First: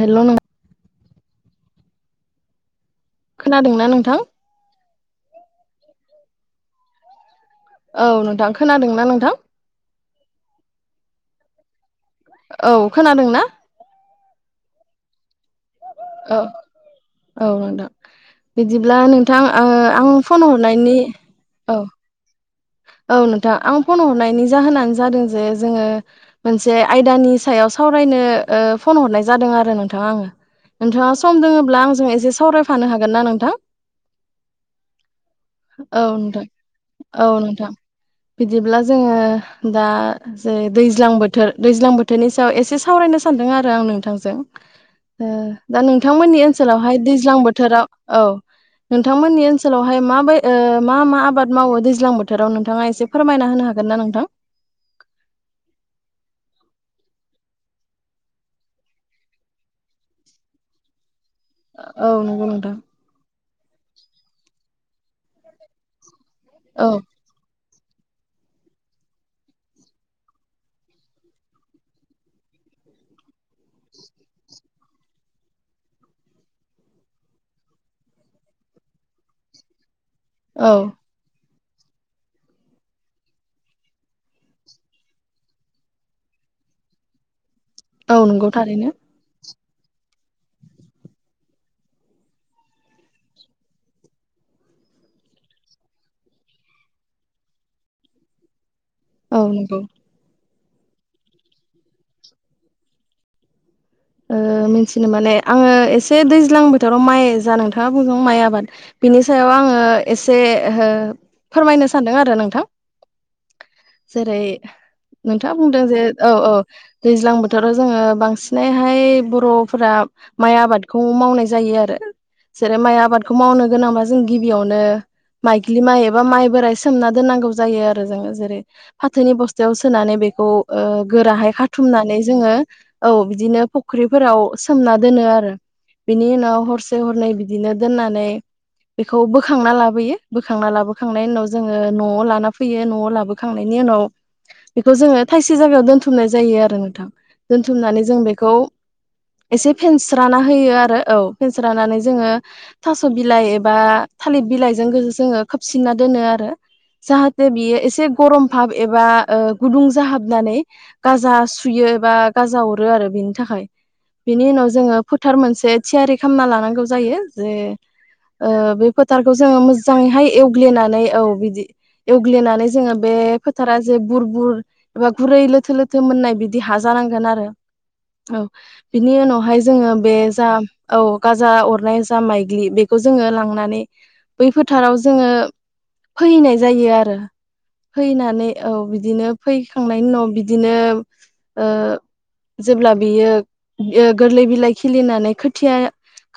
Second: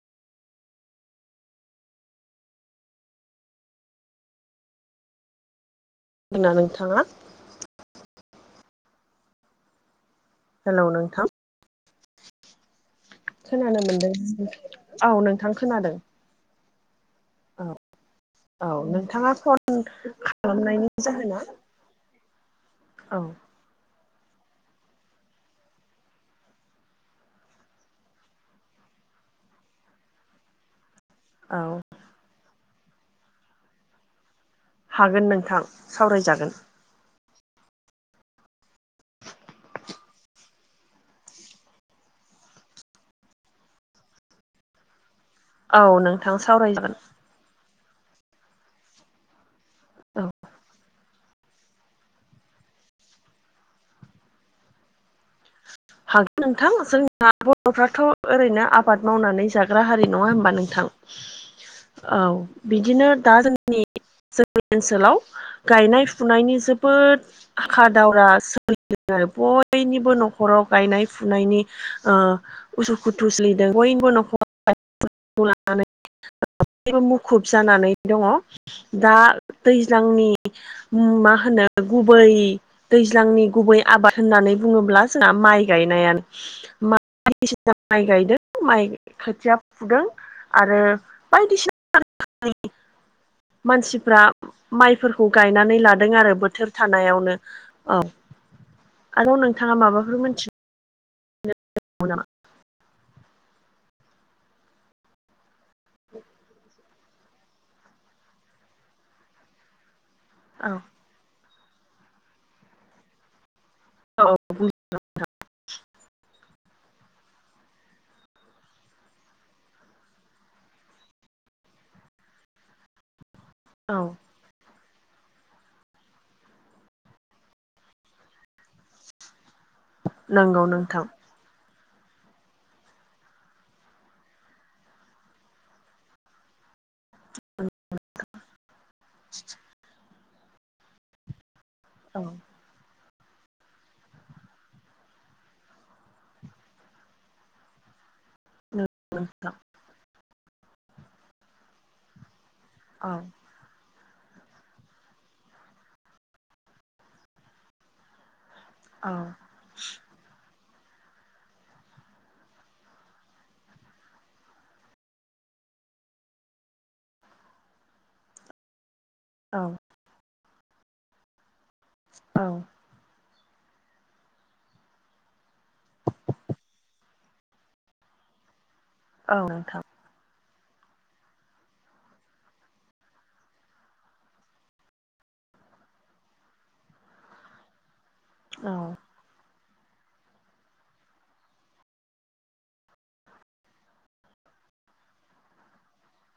हेल' नों खोनादोंना नोंथां? जोंना नोंथाङा औ नोंथां खोनादोंना नोंथां? हेलौ नोंथां। औ खोनादोंना खोनानो मोनदों औ नोंथां खोनादों। औ औ नोंथां। औ बिदिब्ला नोंथाङा नोंथां फन ओ आं फन खालामनायनि हरनायनि जाहोना औ औ नोंथां। फन हरनायनि जाहोनानो जादों जे जोंङो मोनसे आयदानि सायाव सावरायनो ओ फन हरनाय जादों आरो नोंथां आंङो नोंथाङा सम औ दोङोब्ला आंजों एसे सावरायफानो हागोन ना नोंथां? हागोन नोंथां औ नोंथां सावरायजागोन औ नोंथां बिदिब्ला जोंङो दा जे दैज्लां बोथोर दैज्लां बोथोरनि सायाव एसे सा नो सानदों आरो आं नोंथांजों। ओ औ नोंथां सावरायजागोन नावहाय औ माबै ओ मा मा आबाद मावो दैज्लां बोथोराव नोंथाङा एसे फोरमायना होनो हागोन ना नोंथां? हागोन नोंथां जोंना बर'फ्राथ' ओरैनो आबाद मावनानै जाग्रा हारि नङा होमबा नोंथां। औ नंगौ नोंथां बिदिनो दा जोंनि जोंनि ओनसोलाव गायनाय फुनायनि औ जोबोद हाखा दावरा सोलिदों आरो बयनिबो न' खराव गायनाय फुनायनि ओ उसुखुथु सलिदों बयनिबो न'खर [unintelligible] मुखुब जाना नै दंङ दा दै जांनि औ मा होनो गुबै दैज्लांनि गुबै आबाद होननानै बुङोब्ला जोंहा माइ गायनायानो मा बायदिसिना माइ औ नंगौ गायगोदोन माइ थारैनो खोथिया आरो बायदिसिना [unintelligible] [inaudible] मानसिफ्रा माइफोरखौ गायनानै लादों आरो बोथोर थानायावनो औ [inaudible] आरो नोंथाङा नंगौ माबाफोर मिथि गौ नामा? ओ मिथिनो माने आंङो एसे दैज्लां बोथोराव माइ जा नोंथाङा बुंदों माइ आबाद बिनि सायाव आंङो एसे औ हो फोरमायनो सानदों आरो नोंथां औ जेरै नोंथाङा बुंदों जे औ औ दैज्लां बोथोराव जोंङो बांसिन हाय बर'फोरा माइ आबादखौ मावनाय जायो आरो जेरै माइ आबाद बेखौ मावनो औ गोनांबा जों गिबियावनो माइग्लि माइ एबा माइ बोराइ सोमना दोननांगौ जायो आरो जोंङो जेरै फाथोनि बुस्था थियाव सोनानै बेखौ नंगौ ओ नोंथां गोराहाय खाथुमनानै जोंङो औ बिदिनो फुख्रिफोराव सोमना दोनो आरो बिनि उनाव हरसे हरनै बिदिनो दोननानै बेखौ बोखांना लाबोयो बोखांना लाबोखांनायनि उनाव जोंङो औ न'आव लाना फैयो न'आव लाबो खांनायनि उनाव बेखौ जोंङो थायसे जायगायाव दोनथुमनाय जायो आरो नोंथां दोनथुमनानै जों बे बेखौ नंगौ नोंथां एसे फेनस्राना होयो आरो औ फेनस्रानानै जोंङो थास' औ बिलाइ एबा थालिर बिलाइजों जोंङो खोबसिनना दोनो आरो जाहाथे बियो एसे गरम फाब एबा औ ओ गुदुं जाहाबनानै गाजा सुयो एबा गाजा अरो आरो बिनि थाखाय बिनि उनाव जोंङो फोथार मोनसे थियारि खालामना लानांगौ जायो जे ओ बे फोथारखौ जोंङो औ मोजाङैहाय एवग्लिनानै औ बिदि औ एवग्लिनानै जोंङो बे फोथारा जे बुर बुर एबा गुरै लोथो लोथो मोननाय बिदि हाजानांगोन आरो औ बिनि औ उनावहाय नोंथां जोंङो बे जा औ गाजा अरनाय जा माइग्लि बेखौ जोंङो लांनानै बै फोथाराव जोंङो फोहैनाय जायो आरो। फोहैनानै औ बिदिनो फोहैखांनायनि उनाव बिदिनो ओ जेब्ला बियो ओ गोरलै बिलाइ खिलिनानै खोथिया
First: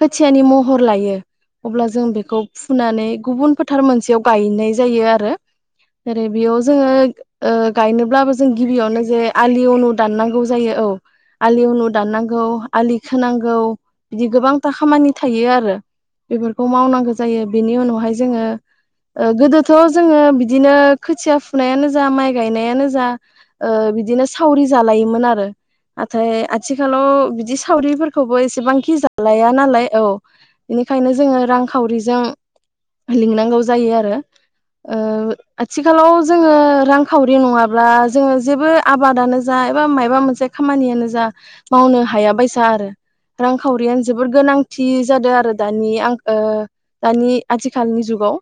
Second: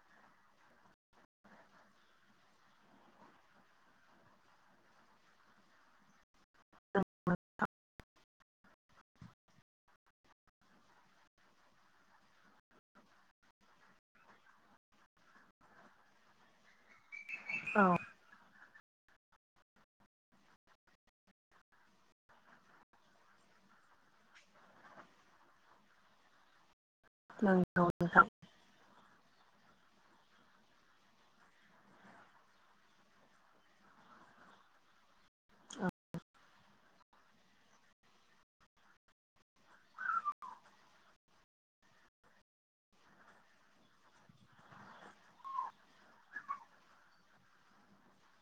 खोथियानि महर लायो। अब्ला जों बेखौ फुनानै गुबुन फोथार मोनसेयाव गायनाय जायो आरो जेरै बेयाव जोङो ओ गायनोब्लाबो जों गिबियावनो जे आलि अनु दाननांगौ जायो औ आलि उनु दाननांगौ आलि खोनांगौ बिदि गोबांथा खामानि थायो आरो बेफोरखौ मावनांगौ जायो बेनि औ उनावहाय जोङो [inaudible] ओ गोदोथ' जोङो बिदिनो खोथिया फुनायानो जा माइ गायनायानो जा ओ बिदि नो सावरि जालायोमोन आरो नाथाय आथिखालाव बिदि नंगौ नोंथां सावरिफोरखौबो एसेबांखि जा लाया नालाय औ बेनिखायनो जोङो रांखावरिजों लिंनांगौ जायो आरो ओ आथिखालाव जोङो रां खावरि नङाब्ला जोङो जेबो आबादानो जा एबा मायबा मोनसे खामानियानो जा मावनो हायाबायसा आरो रांखावरियानो जोबोर गोनांथि जादों आरो दानि आं ओ दानि आथिखालनि जुगाव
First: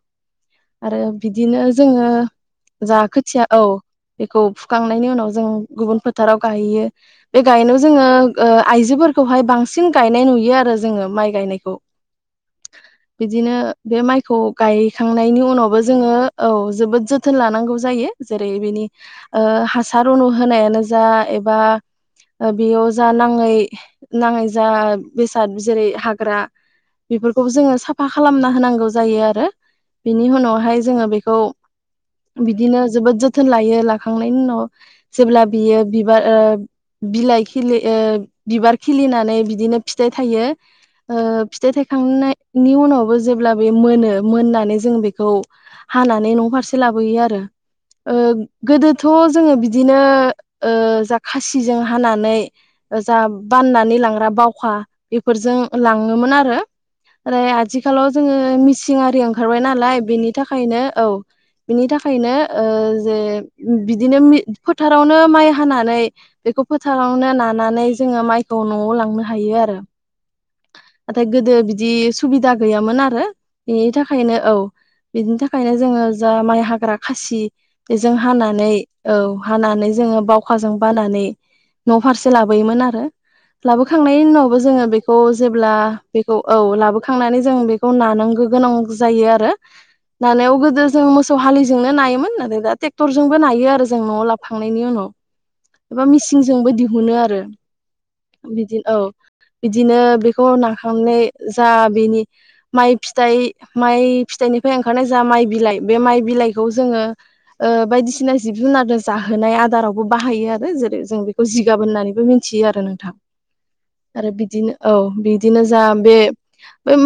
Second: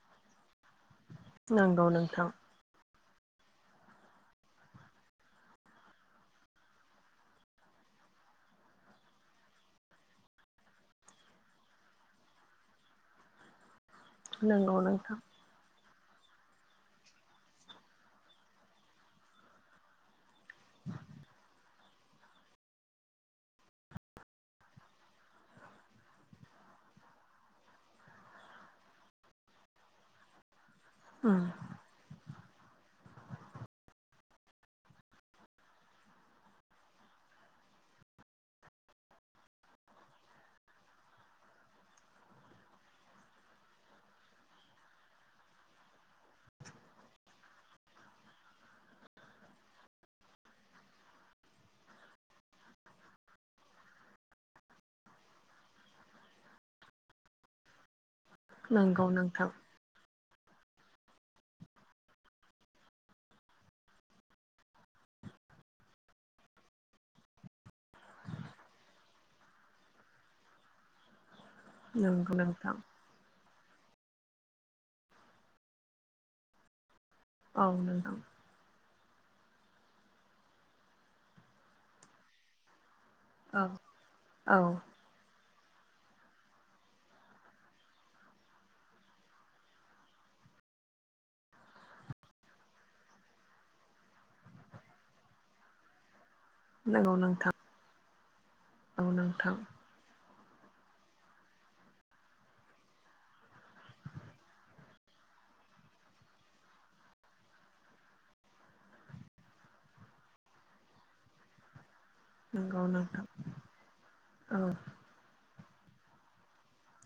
आरो बिदिनो नंगौ जोङो नोंथां जा खो थिया औ बेखौ फुखांनायनि उनाव जों गुबुन फोथाराव गायहैयो बे गायनायाव जोङो आइजोफोरखौहाय बांसिन गायनाय नुयो आरो जोङो माइ गायनायखौ बिदिनो बे माइखौ नंगौ नोंथां गायखांनायनि उनावबो जोङो औ जोबोद जोथोन लानांगौ जायो जेरै बेनि ओ हारसार उनु होनायानो जा एबा ओ बेयाव जा नाङै नाङै जा बेसाद जेरै हाग्रा बेफोरखौबो जोङो साफा खालामना होनांगौ जायो आरो बिनि उनावहाय जोङो बेखौ उम बिदिनो जोबोद जोथोन लायो लाखांनायनि उनाव जेब्ला बियो बिबार ओ बिलाइ खिलि ओ बिबार खिलिनानै बिदिनो फिथाइ थायो। ओ फिथाइ थायखांनायनि उनावबो जेब्ला बे मोनो मोननानै जों बेखौ हानानै न' फारसे लाबोयो आरो ओ गोदोथ' जोङो बिदिनो ओ जा खासि जों हानानै जा बाननानै लांग्रा बावखा बेफोरजों लाङोमोन आरो ओरै आथिखालाव जोङो मिसिं नंगौ आरि नोंथां ओंखारबाय नालाय बेनि थाखायनो औ बिनि थाखायनो ओ जे बिदिनो फोथारावनो माइ हानानै बेखौ फोथारावनो नानानै जोङो माइखौ न'आव लांनो हायो आरो नाथाय गोदो बिदि नंगौ सुबिदा नोंथां गैयामोन आरो बिनि थाखायनो औ बिनि थाखायनो जोङो जा माइ हाग्रा खासि औ बेजों नोंथां हानानै औ हानानै जोङो बावखाजों बानानै न' फारसे लाबोयोमोन आरो औ लाबोखांनायनि उनावबो औ जोङो बे जेब्ला बेखौ औ लाबोखांनानै जों बेखौ नानांगौ गोनां जायो आरो नानायाव गोदो जों मोसौ हालिजोंनो नायोमोन नाथाय दा ट्रेक्टरजोंबो नायो आरो जों न'आव लाफाखांनायनि उनाव एबा मिसिंजोंबो दिहुनो नंगौ आरो नोंथां बिदिनो औ बिदिनो बेखौ नाखांनाय जा बेनि मइ फिथाइ माइ फिथाइनिफ्राय ओंखारनाय जा माइ बिलाइ बे माइ बिलाइखौ जोङो ओ बायदिसिना जिब-जुनार जाहोनाय आदारावबो बाहायो आरो जेरै जों बेखौ जिगाब होननानै मिथियो आरो नोंथां आरो बिदिनो औ बि दिनो जा बे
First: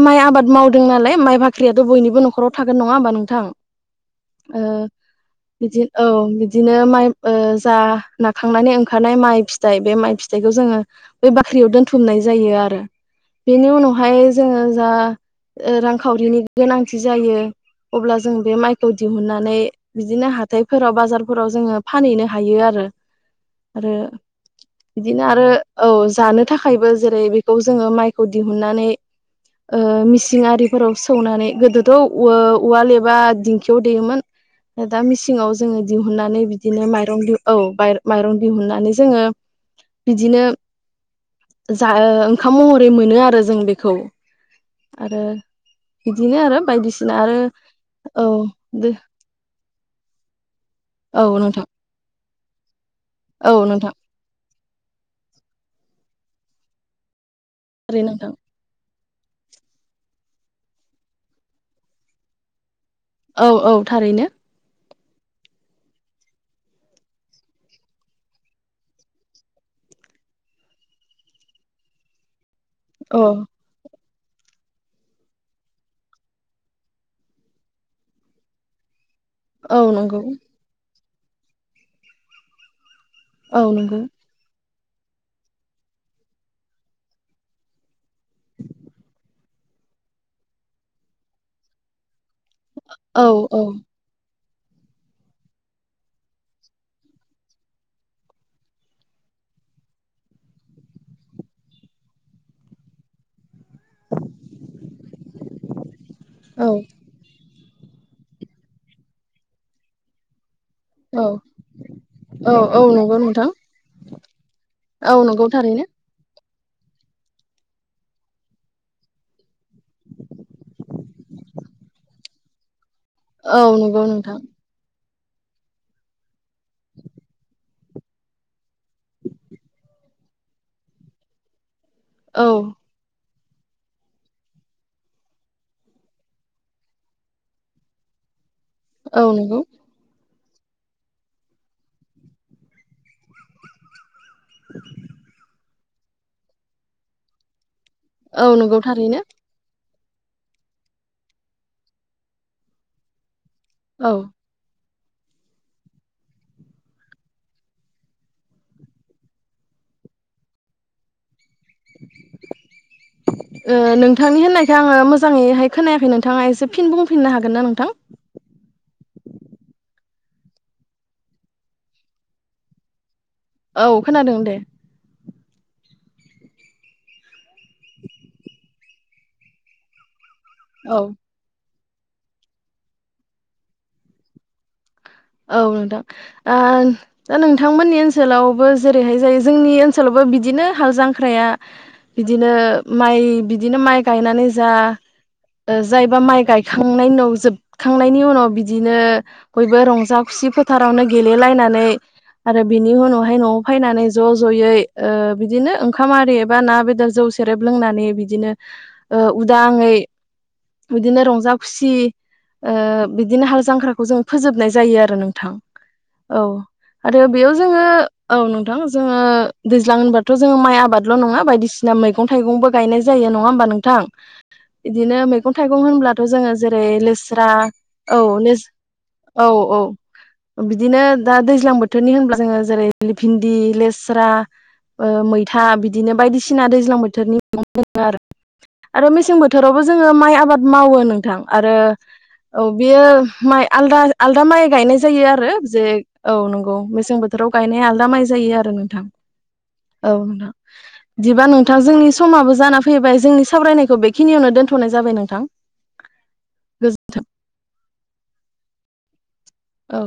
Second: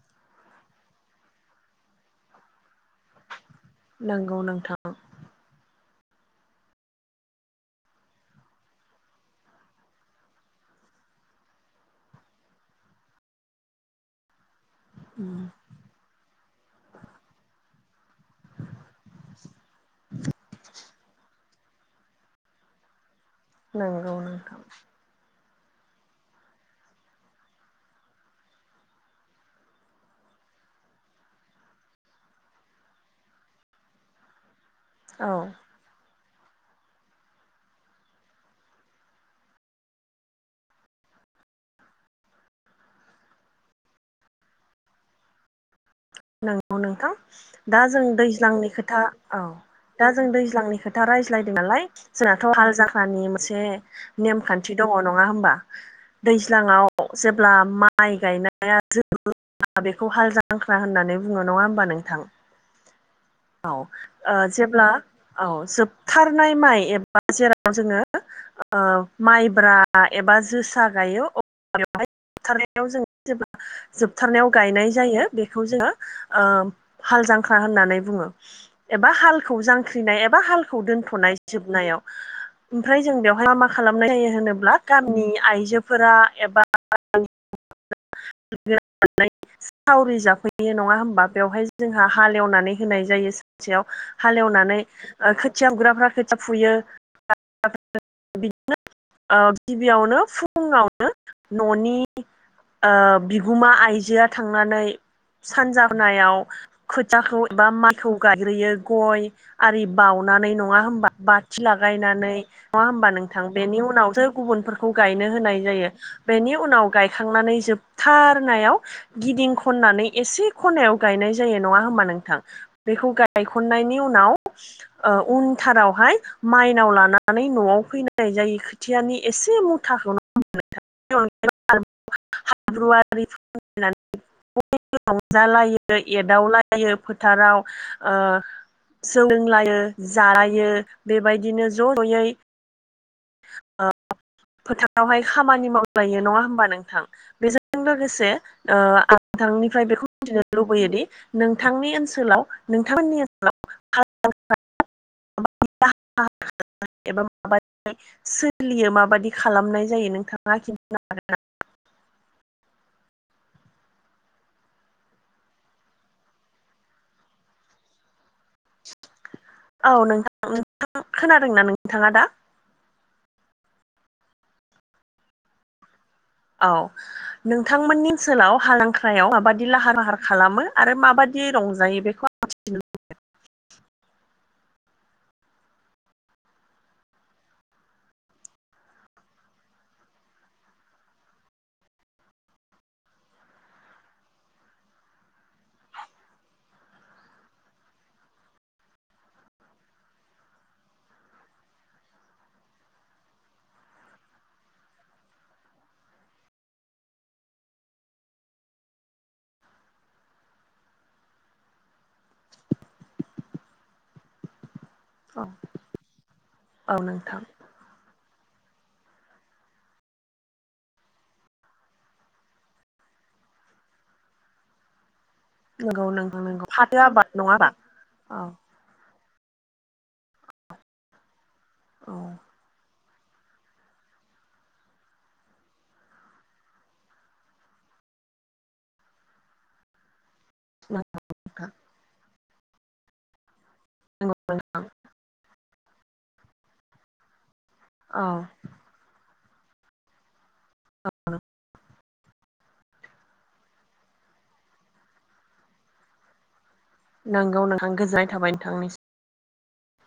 माइ आबाद मावदों नालाय माइ बाख्रियाथ' बयनिबो न'खराव थागोन नङा होमबा नोंथां नंगौ ओ नोंथां बिदि औ बिदिनो माइ ओ जा नाखांनानै ओंखारनाय माइ फिथाइ बे माइ फिथाइखौ जोङो बै बाख्रियाव दोनथुमनाय जायो आरो बेनि उनावहाय जोङो जा उम रांखावरिनि गोनांथि जायो। अब्ला जों बे माइखौ दिहुननानै बिदिनो हाथायफोराव बाजार फोराव जोङो फानहैनो हायो आरो आरो नंगौ नोंथां बिदिनो आरो औ जानो थाखायबो जेरै बेखौ जोङो माइखौ दिहुननानै मिसिं आरिफोराव सौनानै गोदोथ' उवाल एबा दिंखियाव देयोमोन दा औ मिसिंङाव जोङो दिहुन दिहुननानै बिदिनो माइरं दि औ माइरं दिहुननानै जोङो बिदिनो जा ओंखाम महरै मोनो आरो जों बेखौ आरो बिदिनो आरो नंगौ नोंथां बायदिसिना आरो दा जों औ दैज्लांनि खोथा औ दा जों दैज्लांनि खोथा औ रायज्लायदों नोंथां नालाय जोंनाथ' हाल जाखानि औ मोनसे नोंथां नेमखान्थि दङ नङा हबा दैज्लांङावव जेब्ला ओरै माइ नोंथां गायनाय जो बेखौ हाल जांख्रा होननानै बुङो नङा होमबा नोंथां औ थारैनो औ जेब्ला औ जोबथारनाय माइ एबा जेराव जोङो माइब्रा एबा जोसा गायो अब्ला बेवहाय बुथारनायाव जों औ जेब्ला जोबथारनायाव गायनाय जायो बेखौ जोङो हाल जांख्रा होननानै बुङो एबा हालखौ औ नंगौ जांख्रिनाय एबा हालखौ दोनथ'नाय जोबनायाव ओमफ्राय जों बेवहाय मा औ मा नंगौ खालामनाय जायो होनोब्ला गामिनि आइजोफोरा एबा सावरि जाफैयो नङा होमबा बेवहाय जोंहा हालेवनानै होनाय औ जायो औ सानसेयाव हालेवनानै खोथिया गुग्राफ्रा खोथिया फुयो बिदिनो गिबियावनो फुङावनो न'नि गुमा आइजोआ थांनानै सानजाबनायाव औ खोथाखौ एबा मइ गाय्रोयो गय आरि बावउनानै। नङा हबा औ बाथि लागायनानै औ औ नङा हबा नंगौ नोंथां बेनि उनावसो गुबुनफोरखौ औ गायनो नंगौ होनाय जायो। थारैनो जायो बेनि उ। उनाव गायखांनानै जोबथारनायाव गिदिं खननानै एसे खनायाव गायनाय जायो। ना हा नोंथां बेखौ औ गायखनायनि नंगौ उनाव नोंथां उनथारावहाय। माइनाव लानानै न'आव। फैनायनाय जायो खोथियानि एसे मुथाखौ न मोन। औ फेब्रुवारि। नानै रंजालायो एदावलायो फोथाराव। औ नंगौ सोंलायो जानाय। बियो बेबायदिनो ज' ज'यै। फोथारावहाय खामानि मावलायो नङा होमबा नोंथां बे ज। लोगोसे औ नंगौ थारैनो आंथांनिफ्राय बेखौ। मिथिनो लुबैयोदि नोंथांनि ओनसोलाव नोंथांमोननि औ ओसोलाव। [unintelligible] एबा माब सोलियो माबायदि खालामनाय जायो नोंथाङा खिन्थानो हागोन नामा [inaudible] नोंथांनि होननायख आङो मोजाङैहाय खोनायाखै नोंथाङा एसे फिन बुंफिननो हागोन ना नोंथां। [inaudible] औ नोंथां नोंथां खोनादोंनाा नोंथाङा दा। औ खोनादों दे। औ नोंथांमोननि ओनसोलाव हालांख्रायाव माबाददि लाहार फाहार। खालामो आरो औ माबायदि रंजायो बेखौ आं मिथिनो लुबै। औ नोंथां दा नोंथांमोननि ओनसोलावबो जेरैहाय जायो जोंनि ओनसोलावबो। बिदिनो हाल जांख्राया बिदिनो माइ बिदिनो माइ गायनानै जा। जायबा माइ गायखांनायनि उनाव जोबखांनायनि उनाव बिदिनो बयबो रंज। जाा खुसि फोथारावनो गेलेलायनानै। आरो बिनि उनावहाय न'आव फैनानै ज' ज'यै बिदिनो ओंखाम आरि एबा ना बेदर जौ। सेरेब लोंनानै बिदिनो उदाङै। बिदिनो रंजा खुसि बिदिनो हाल जांख्राखौ जों फोजोबनाय‌। जायो आरो औ नोंथां औ औ आरो नोंथां बेयाव जोङो औ। ज दैज्लां होनाथ' जोो माइ आबादल' नङा बायदिसिना मैगं थाइगंबो गायनाय जायो नङा। नोंथां बिदिनो मै। मैगं थाइगं नंगौ होनब्लाथ' नोंथां जोङो नंगौ जेरै फाथो आबाद लोस्रा नङा होमबा औ। औ औ बिदिनो दा दैज्लां बोथोरनि औ होनब्ला जोङो जेरै। भिन्दि लेस्रा। मैथा बिदिनो बायदिसिना दैज्लां बोथोरनि मैगं मोनो आरो। आरो मेसें बोथोरावबो जोङो माइ आबाद। मावो नोंथां नंगौ आरो औ बेयो मद। आलदा माइ नोंथां गायनाय जायो आरो जे औ नंगौ मेसें बोथोराव। गायनाय आदा माइ औ जायो आरो नोंथां औोंथां बिदिबा नोंथां जोंनि। समाबो जानानै फैबाय जोंनि सावरायनायखौ बेखिनियावनो दोनथ'नाय जाबाय नोंथां। गोजो नंगौ नोंथां गोजोननाय थाबाय नोंथांनिसिम। औ।